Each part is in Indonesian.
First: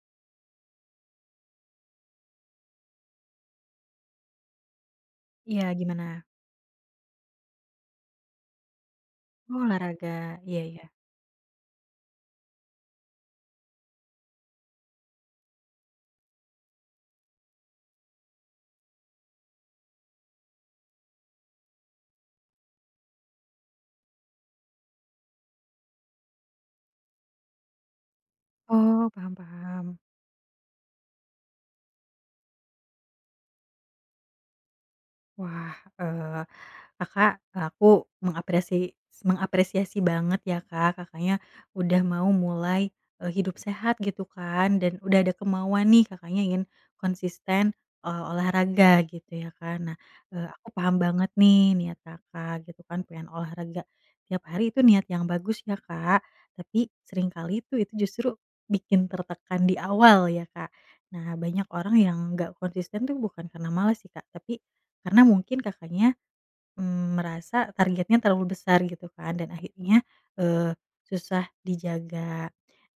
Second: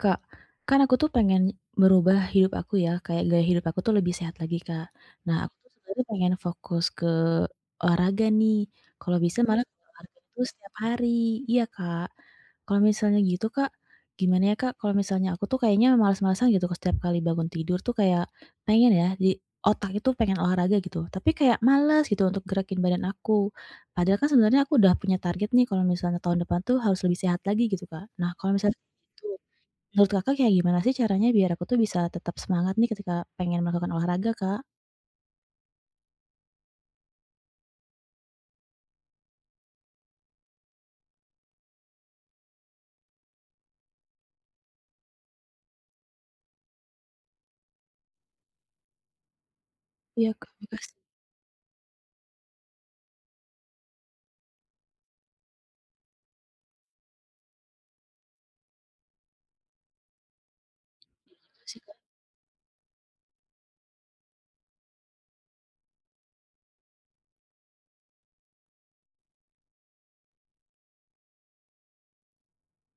Kak, kan aku tuh pengen merubah hidup aku ya, kayak gaya hidup aku tuh lebih sehat lagi, Kak. Nah, aku tuh Iya, sebenarnya gimana? pengen fokus ke olahraga nih. Kalau bisa Oh, malah olahraga itu olahraga. Iya, setiap iya. hari. Iya, Kak. Kalau misalnya gitu, Kak, gimana ya, Kak? Kalau misalnya aku tuh kayaknya malas-malasan gitu setiap kali bangun tidur tuh kayak pengen ya di otak itu pengen olahraga gitu, tapi kayak males gitu untuk gerakin badan aku. Padahal kan sebenarnya aku udah punya target nih kalau misalnya tahun depan tuh harus lebih sehat lagi gitu, Kak. Nah, kalau misalnya Oh, paham, gitu, paham. menurut Kakak kayak gimana sih caranya biar aku tuh bisa tetap semangat nih ketika pengen melakukan olahraga, Kak? Wah, Kakak, aku mengapresiasi mengapresiasi banget ya Kak, Kakaknya udah mau mulai, hidup sehat gitu kan, dan udah ada kemauan nih Kakaknya ingin konsisten, olahraga gitu ya kan. Nah, Iya, Kak, aku makasih, paham banget nih niat Kakak gitu kan, pengen olahraga tiap hari itu niat yang bagus ya Kak, tapi seringkali tuh itu justru bikin tertekan di awal ya Kak. Nah, banyak makasih, orang Kak. yang nggak konsisten tuh bukan karena malas sih Kak, tapi karena mungkin Kakaknya, merasa targetnya terlalu besar gitu kan dan akhirnya, eee, susah dijaga.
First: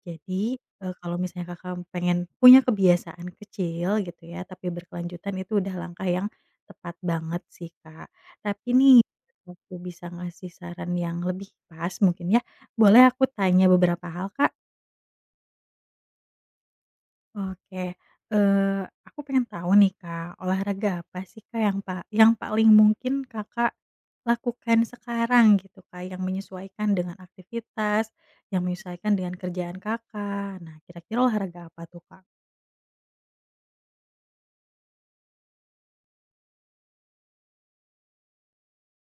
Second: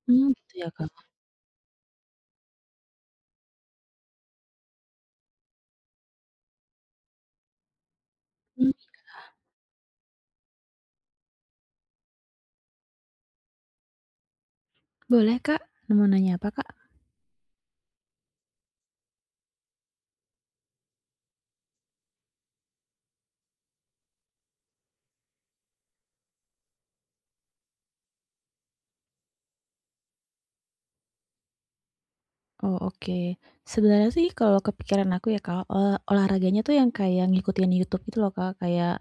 Gitu Jadi, ya, Kak. Kalau misalnya Kakak pengen punya kebiasaan kecil gitu ya, tapi berkelanjutan itu udah langkah yang tepat banget sih, Kak. Tapi Mmm, nih, aku bisa ngasih saran yang lebih pas mungkin ya, boleh aku tanya beberapa hal, Kak? boleh Kak? Nah, mau nanya apa, Kak? Oke, eee, aku pengen tahu nih, Kak, olahraga apa sih, Kak, yang paling mungkin Kakak lakukan sekarang gitu, Kak, yang menyesuaikan dengan aktivitas, yang menyesuaikan dengan kerjaan Kakak. Nah, kira-kira olahraga apa tuh, Kak? Oh, oke. Sebenarnya sih kalau kepikiran aku ya, Kak, olahraganya tuh yang kayak ngikutin YouTube gitu loh, Kak. Kayak,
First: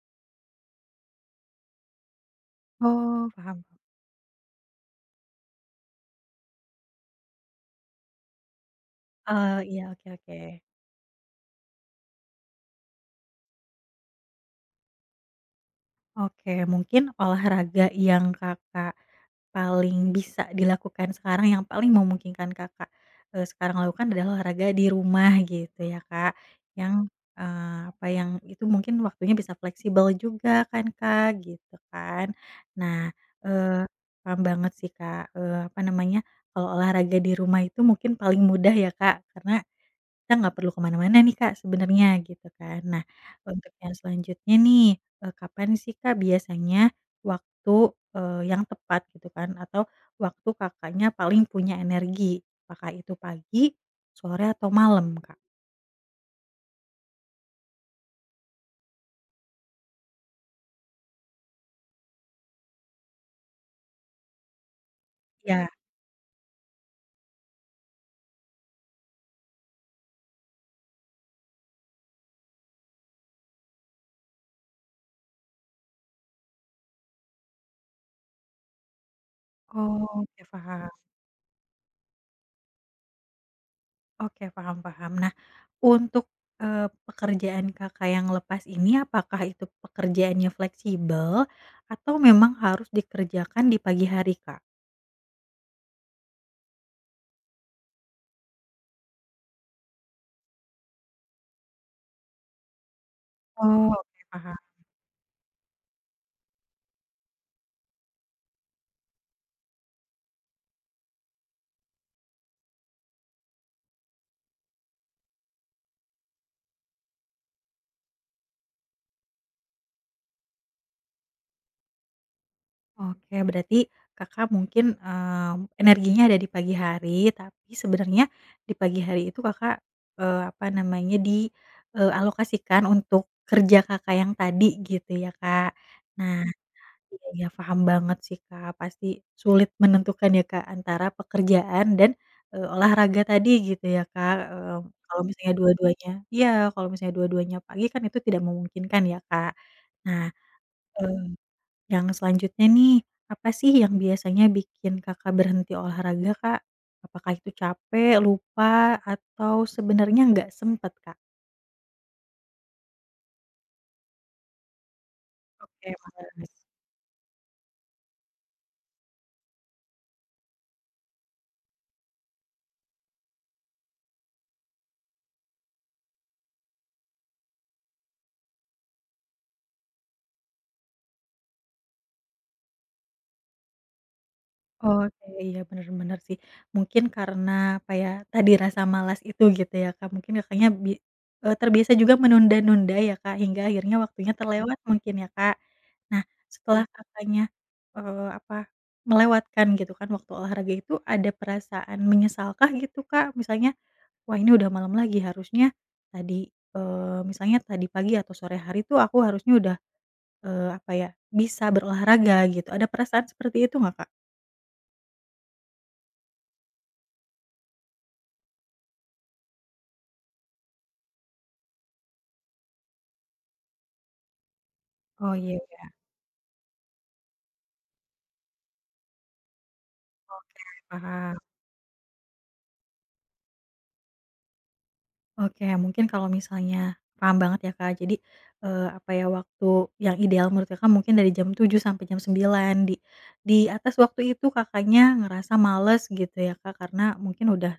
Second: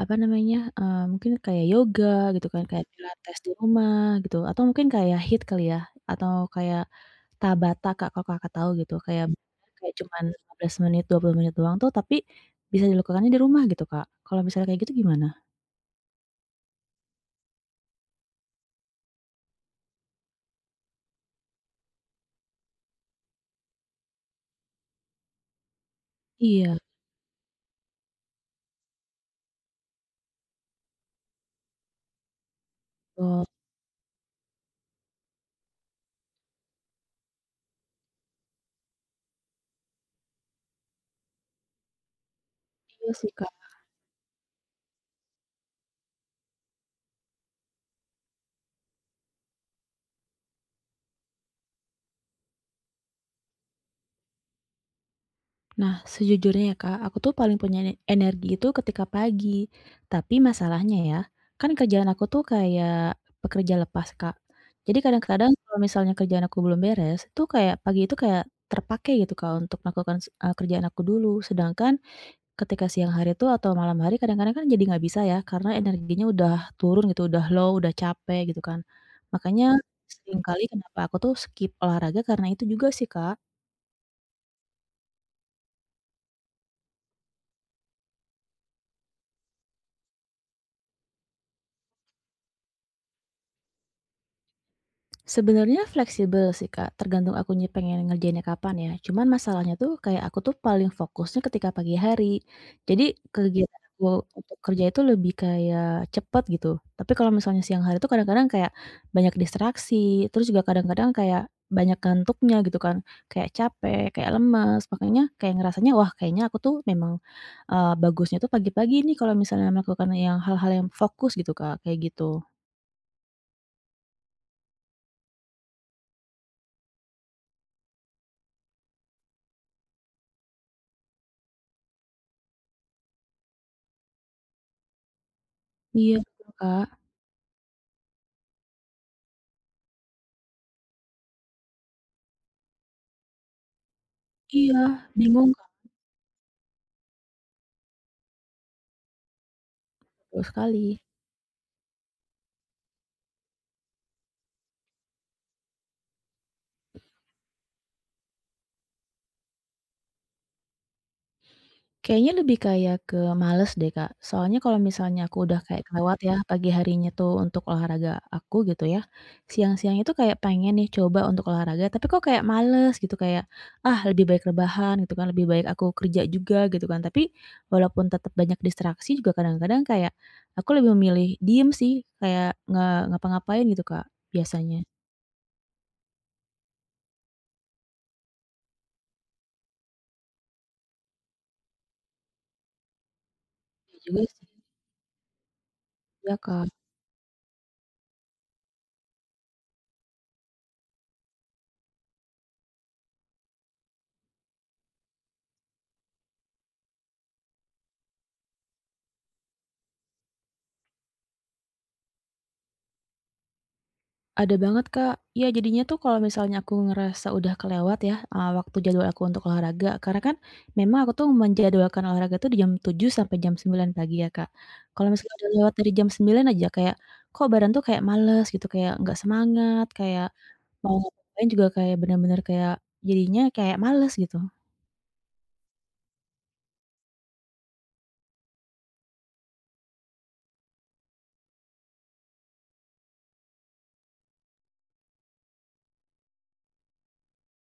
apa namanya, mungkin kayak yoga gitu kan, kayak Oh, pilates di paham. rumah gitu, atau mungkin kayak hit kali ya, atau kayak Tabata, Kak, kalau Kakak tahu gitu. Kayak Iya, kayak oke, cuman oke. 15 menit, 20 menit doang tuh, tapi bisa dilakukannya di rumah gitu, Kak. Kalau misalnya kayak gitu gimana? Oke, mungkin olahraga yang Kakak paling bisa dilakukan sekarang, yang paling memungkinkan Kakak, sekarang lakukan adalah olahraga di rumah gitu ya, Kak. Iya, Yang, yang itu mungkin waktunya bisa fleksibel juga kan, Kak, gitu kan. Nah, betul. eee, paham banget sih, Kak, apa namanya, kalau olahraga di rumah itu mungkin paling mudah ya, Kak, karena kita nggak perlu kemana mana-mana nih, Kak, sebenarnya gitu kan. Nah, Iya sih, Kak. untuk yang selanjutnya nih, kapan sih, Kak, biasanya waktu, yang tepat gitu kan atau waktu Kakaknya paling punya energi? Apakah itu pagi, sore, atau malam, Kak? Nah, sejujurnya ya Kak, aku tuh paling punya energi itu ketika pagi. Tapi masalahnya ya, kan kerjaan aku tuh kayak pekerja lepas, Kak. Jadi kadang-kadang Iya. kalau misalnya kerjaan aku belum beres, itu kayak pagi itu kayak terpakai gitu, Kak, untuk melakukan kerjaan aku dulu. Sedangkan ketika siang hari tuh atau malam hari kadang-kadang kan jadi nggak bisa ya, karena energinya udah turun gitu, udah low, udah capek gitu kan. Makanya Oke, seringkali paham kenapa aku tuh skip olahraga karena itu juga sih, Kak. oke, paham, paham. Nah, untuk, eee, pekerjaan Kakak yang lepas ini apakah itu pekerjaannya fleksibel atau memang harus dikerjakan di pagi hari, Kak? Sebenarnya fleksibel sih, Kak, tergantung akunya pengen ngerjainnya kapan ya. Cuman masalahnya tuh kayak aku tuh paling fokusnya ketika pagi hari. Jadi kegiatan Oh, oke, aku untuk paham. kerja itu lebih kayak cepet gitu. Tapi kalau misalnya siang hari tuh kadang-kadang kayak banyak distraksi, terus juga kadang-kadang kayak banyak ngantuknya gitu kan. Kayak capek, kayak lemes, makanya kayak ngerasanya wah kayaknya aku tuh bagusnya tuh pagi-pagi nih kalau misalnya melakukan yang hal-hal yang fokus gitu, Kak, kayak gitu. Oke, berarti Kakak mungkin, energinya ada di pagi hari, tapi sebenarnya di pagi hari itu Kakak, eee, apa namanya, di, alokasikan untuk kerja Kakak yang tadi gitu ya, Kak. Iya Nah, betul, Kak. iya, iya, paham banget sih, Kak, pasti sulit menentukan ya, Kak, antara pekerjaan dan, olahraga tadi gitu ya, Kak, Iya, kalau bingung. misalnya dua-duanya iya, kalau misalnya dua-duanya pagi kan itu tidak memungkinkan ya, Kak. Nah, Betul sekali. yang selanjutnya nih, apa sih yang biasanya bikin Kakak berhenti olahraga, Kak? Apakah itu capek, lupa, atau sebenarnya nggak sempet, Kak? Kayaknya lebih kayak ke males deh, Kak. Soalnya kalau misalnya aku udah kayak Oke, kelewat ya males. pagi harinya tuh untuk olahraga aku gitu ya, siang-siang itu kayak pengen nih coba untuk olahraga, tapi kok kayak males gitu, kayak, "Ah, lebih baik rebahan," gitu kan, "lebih baik aku kerja juga," gitu kan. Tapi walaupun tetap banyak distraksi juga kadang-kadang kayak aku lebih memilih diem sih, kayak nggak ngapa-ngapain gitu, Kak, biasanya. Oke, iya, bener bener sih. Mungkin karena apa ya, tadi rasa malas itu gitu ya, Kak. Mungkin Kakaknya terbiasa juga menunda-nunda ya, Kak, hingga akhirnya Iya juga waktunya sih, terlewat mungkin ya, Kak. Nah, ya Kak. setelah Mmm. Kakaknya, eee, apa, melewatkan gitu kan waktu olahraga itu, ada perasaan menyesalkah gitu, Kak? Misalnya, "Wah, ini udah malam lagi, harusnya tadi, misalnya tadi pagi atau sore hari tuh aku harusnya udah, bisa berolahraga gitu." Ada perasaan seperti itu nggak, Kak? Ada banget, Kak. Ya, jadinya tuh kalau misalnya aku ngerasa udah kelewat ya, waktu jadwal aku untuk olahraga, karena kan memang aku tuh menjadwalkan olahraga tuh di jam 7 sampai jam 9 pagi ya, Kak. Kalau misalnya Oh, udah iya, lewat dari iya, jam 9 aja kayak, kok badan tuh kayak males gitu, kayak nggak semangat, kayak mau paham. ngapain juga kayak bener-bener kayak jadinya kayak males gitu. Oke mungkin kalau misalnya Paham banget ya, Kak. Jadi, waktu yang ideal menurut Kakak mungkin dari jam tujuh sampai jam sembilan, di atas waktu itu Kakaknya ngerasa males gitu ya, Kak, karena mungkin udah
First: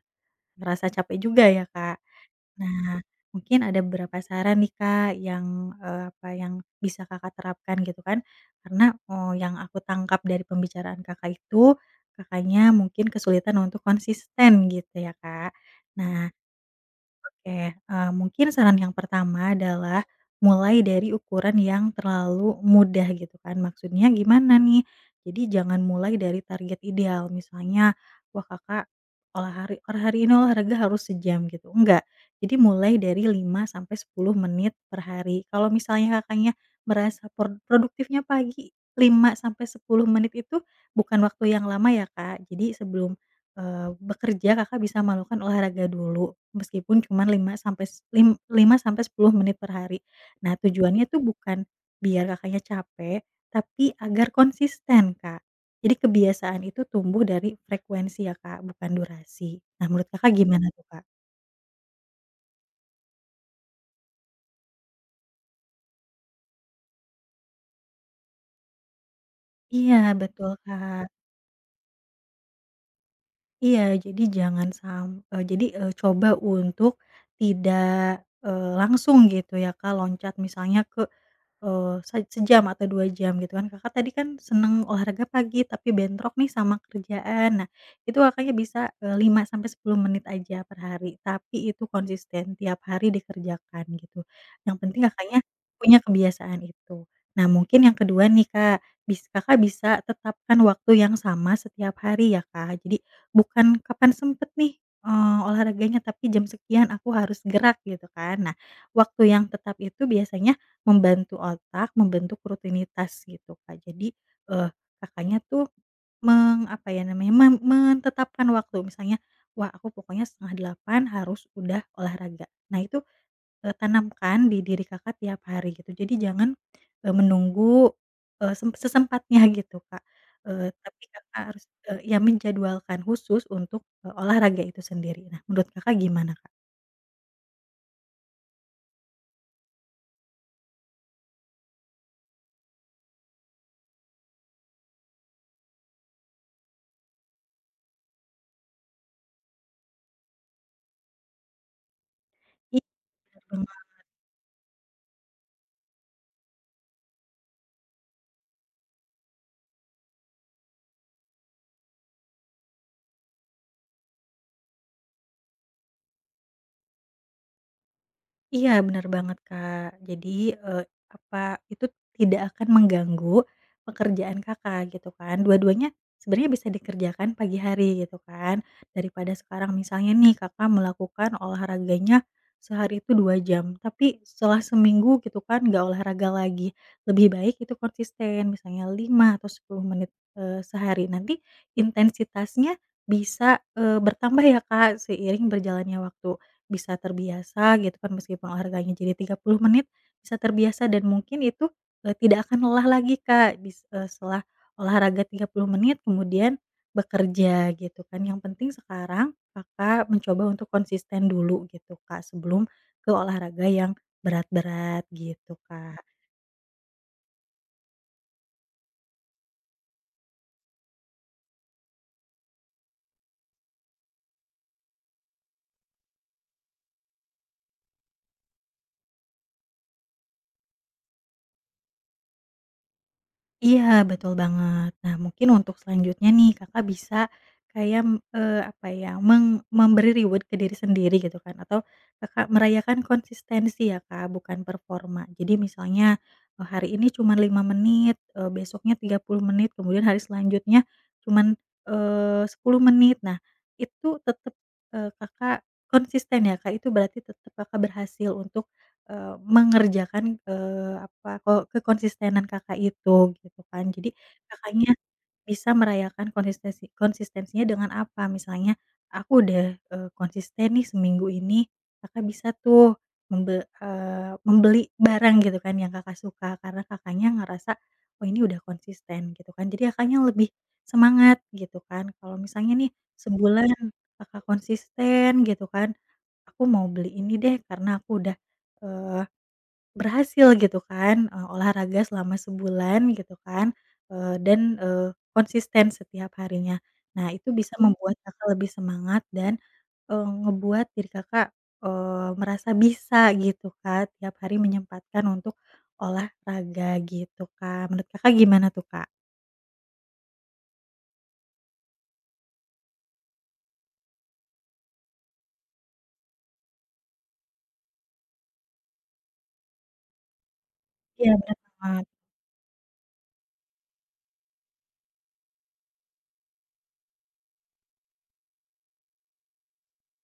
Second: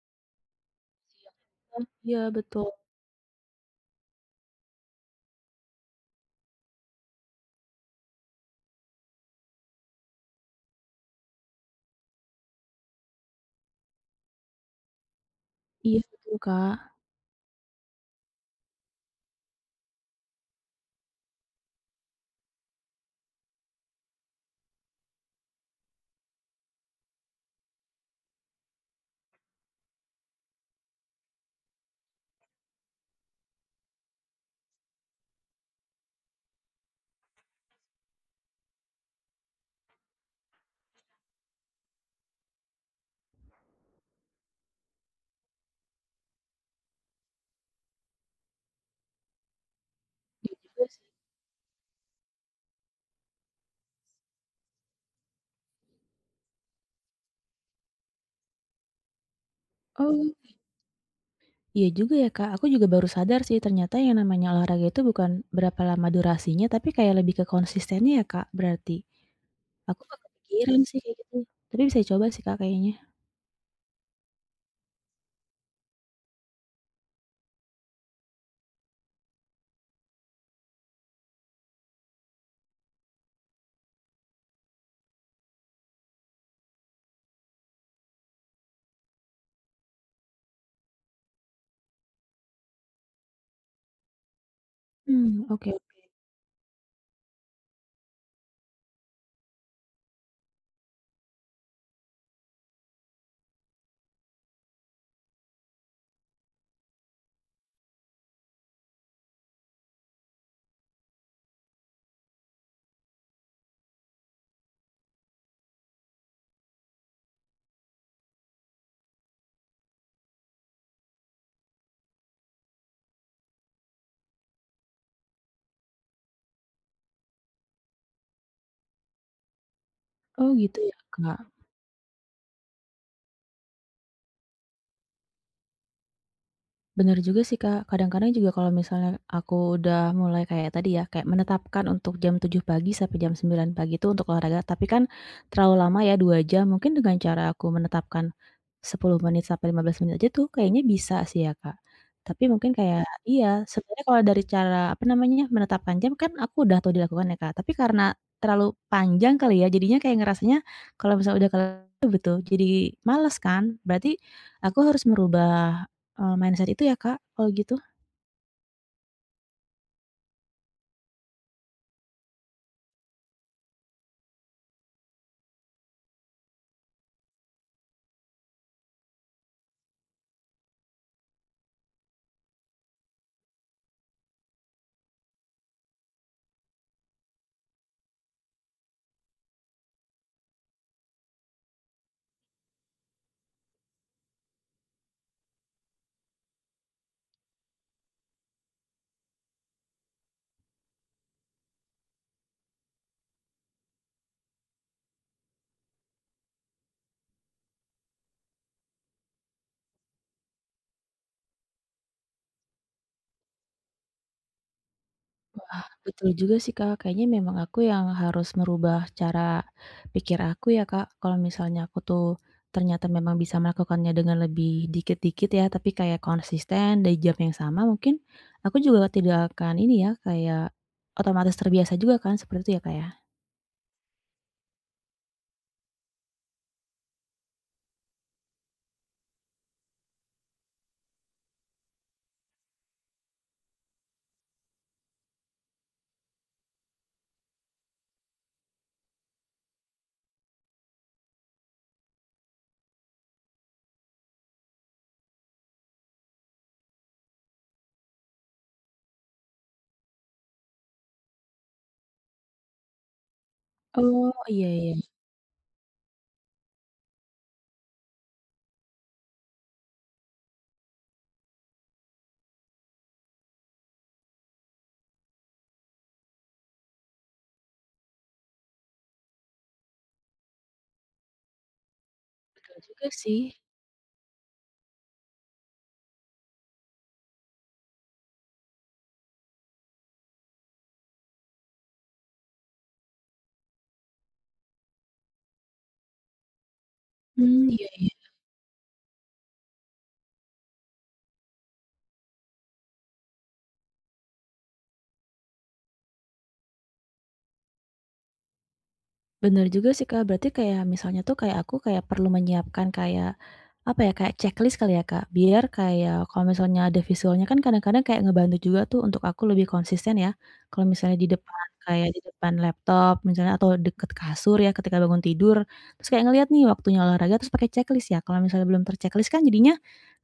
ngerasa capek juga ya, Oh, Kak? iya, betul. Nah, mungkin ada beberapa saran nih Kak, yang, yang bisa Kakak terapkan gitu kan. Karena, oh, yang aku tangkap dari pembicaraan Kakak itu, Kakaknya mungkin kesulitan untuk konsisten gitu ya Kak. Iya, Nah, betul, Kak. oke, mungkin saran yang pertama adalah mulai dari ukuran yang terlalu mudah gitu kan. Maksudnya gimana nih? Jadi jangan mulai dari target ideal, misalnya, "Wah, Kakak olah hari per hari ini olahraga harus sejam," gitu, enggak. Jadi mulai dari 5 sampai 10 menit per hari. Kalau misalnya Kakaknya merasa produktifnya pagi, 5 sampai 10 menit itu bukan waktu yang lama ya, Kak. Jadi sebelum bekerja, Kakak bisa melakukan olahraga dulu, meskipun cuma 5 sampai s lim 5 sampai 10 menit per hari. Iya Nah, juga sih. tujuannya tuh bukan biar Kakaknya capek, tapi agar konsisten Kak. Jadi kebiasaan itu tumbuh dari frekuensi ya Kak, bukan durasi. Nah, menurut Kakak Oh. gimana tuh Kak? Iya juga ya, Kak, aku juga baru sadar sih ternyata yang namanya olahraga itu bukan berapa lama durasinya, tapi kayak lebih ke konsistennya ya, Kak, berarti? Iya, Aku nggak betul kepikiran sih Kak. kayak gitu, tapi bisa coba sih, Kak, kayaknya. Iya jadi jangan sam Jadi, coba untuk tidak, langsung gitu ya Kak loncat misalnya ke Eee, se sejam atau 2 jam gitu kan. Kakak tadi kan seneng olahraga pagi tapi bentrok nih sama kerjaan. Nah, itu Kakaknya bisa, 5 sampai 10 menit aja per hari, tapi itu konsisten tiap hari dikerjakan gitu. Yang penting Kakaknya Hmm, oke. punya kebiasaan itu. Nah, mungkin yang kedua nih, Kak, Kakak bisa tetapkan waktu yang sama setiap hari ya, Kak. Jadi bukan kapan sempet nih, olahraganya, tapi jam sekian aku harus gerak gitu kan. Nah, waktu yang tetap itu biasanya membantu otak membentuk rutinitas gitu, Kak. Jadi, eee, Kakaknya tuh meng apa ya namanya, mem menetapkan waktu misalnya, "Wah, aku pokoknya setengah delapan harus udah olahraga." Nah itu, tanamkan di diri Kakak tiap hari gitu. Jadi jangan, menunggu, eee, sem sesempatnya gitu, Kak. Oh, gitu ya, Tapi Kakak Kak. harus, ya menjadwalkan khusus untuk, olahraga itu sendiri. Nah, menurut Kakak gimana, Kak? Bener juga sih, Kak. Kadang-kadang juga kalau misalnya aku udah mulai kayak tadi ya, kayak menetapkan untuk jam 7 pagi sampai jam 9 pagi itu untuk olahraga, tapi kan terlalu lama ya 2 jam. Mungkin dengan cara aku menetapkan 10 menit sampai 15 menit aja tuh kayaknya bisa sih ya, Kak. Tapi mungkin kayak iya, Iya. sebenarnya kalau dari cara, apa namanya, menetapkan jam kan aku udah tahu dilakukan ya, Kak. Tapi karena terlalu panjang kali ya, jadinya kayak ngerasanya kalau misalnya udah kelewat tuh, jadi males kan. Berarti aku harus merubah mindset itu ya, Kak, kalau gitu? Iya, benar banget, Kak. Jadi, eee, apa, itu tidak akan mengganggu pekerjaan Kakak gitu kan. Dua-duanya sebenarnya bisa dikerjakan pagi hari gitu kan. Daripada sekarang misalnya nih Kakak melakukan olahraganya sehari itu 2 jam, tapi setelah seminggu gitu kan nggak olahraga lagi. Lebih baik itu konsisten misalnya 5 atau 10 menit, sehari. Nanti intensitasnya bisa, bertambah ya, Kak, seiring berjalannya waktu bisa terbiasa gitu kan meskipun olahraganya jadi 30 menit, bisa terbiasa dan mungkin itu, tidak akan lelah lagi Kak setelah olahraga 30 menit kemudian bekerja gitu kan. Yang penting sekarang Kakak mencoba untuk konsisten dulu gitu Kak sebelum ke olahraga yang berat-berat gitu Kak. Betul juga sih, Kak, kayaknya memang aku yang harus merubah cara pikir aku ya, Kak. Kalau misalnya aku tuh ternyata memang bisa melakukannya dengan lebih dikit-dikit ya, tapi kayak konsisten dari jam yang sama mungkin aku juga tidak akan ini ya, kayak otomatis terbiasa juga kan, seperti itu ya, Kak, ya? Iya, betul banget. Nah, mungkin untuk selanjutnya nih, Kakak bisa kayak, eee, apa ya, meng memberi reward ke diri sendiri gitu kan, atau Kakak merayakan konsistensi ya, Kak, bukan performa. Jadi misalnya, hari ini cuma 5 menit, besoknya 30 menit, kemudian hari selanjutnya cuman, 10 menit. Nah, itu tetap Kakak konsisten ya, Kak, itu berarti tetap Kakak berhasil untuk mengerjakan, eee, apa, ko kekonsistenan Kakak itu, gitu kan. Jadi Oh, iya, Kakaknya iya. bisa merayakan konsistensinya dengan apa, misalnya, "Aku udah, konsisten nih seminggu ini." Kakak bisa tuh membeli barang gitu kan yang Kakak suka, karena Kakaknya ngerasa, "Oh, ini udah konsisten," gitu kan. Jadi Kakaknya lebih semangat gitu kan. Kalau misalnya Betul nih juga sih. sebulan Kakak konsisten gitu kan, "Aku mau beli ini deh karena aku udah, eh, berhasil gitu kan, olahraga selama sebulan gitu kan, dan, konsisten setiap harinya." Nah, itu Mmm. bisa Iya. Mmm. membuat Iya. Kakak lebih semangat dan, ngebuat diri Kakak, merasa bisa gitu Kak, tiap hari menyempatkan untuk olahraga gitu Kak. Menurut Kakak gimana tuh Kak? Bener juga sih, Kak. Berarti kayak misalnya tuh kayak aku kayak perlu menyiapkan kayak, apa ya, kayak checklist kali ya, Kak? Biar kayak kalau misalnya ada visualnya kan kadang-kadang kayak ngebantu juga tuh untuk aku lebih konsisten ya. Kalau misalnya di Iya, bener depan banget. kayak di depan laptop misalnya atau deket kasur ya ketika bangun tidur, terus kayak ngelihat nih waktunya olahraga terus pakai checklist ya. Kalau misalnya belum terchecklist kan jadinya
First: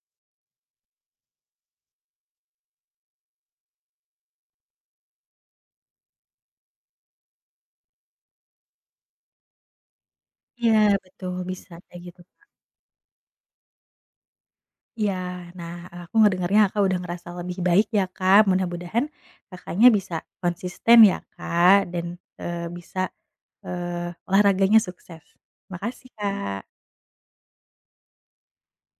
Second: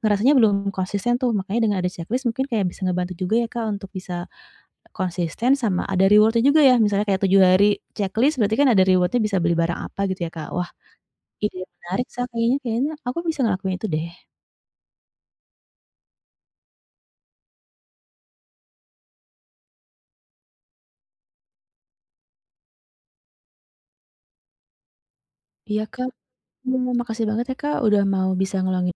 ngerasanya belum konsisten tuh. Makanya dengan ada checklist mungkin kayak bisa ngebantu juga ya, Kak, untuk bisa konsisten sama ada reward-nya juga ya, misalnya kayak 7 hari checklist berarti kan ada reward-nya bisa beli barang apa gitu ya, Kak. Wah, Iya, betul, ide bisa yang kayak menarik. gitu. Sa kayaknya kayaknya aku bisa ngelakuin itu deh. Iya. Nah, aku ngedengarnya Kakak udah ngerasa lebih baik ya, Kak. Mudah-mudahan Kakaknya bisa konsisten ya, Kak, dan, bisa, olahraganya sukses. Iya, Kak. Makasih, Kak. Makasih banget ya, Kak, udah mau bisa ngeluangin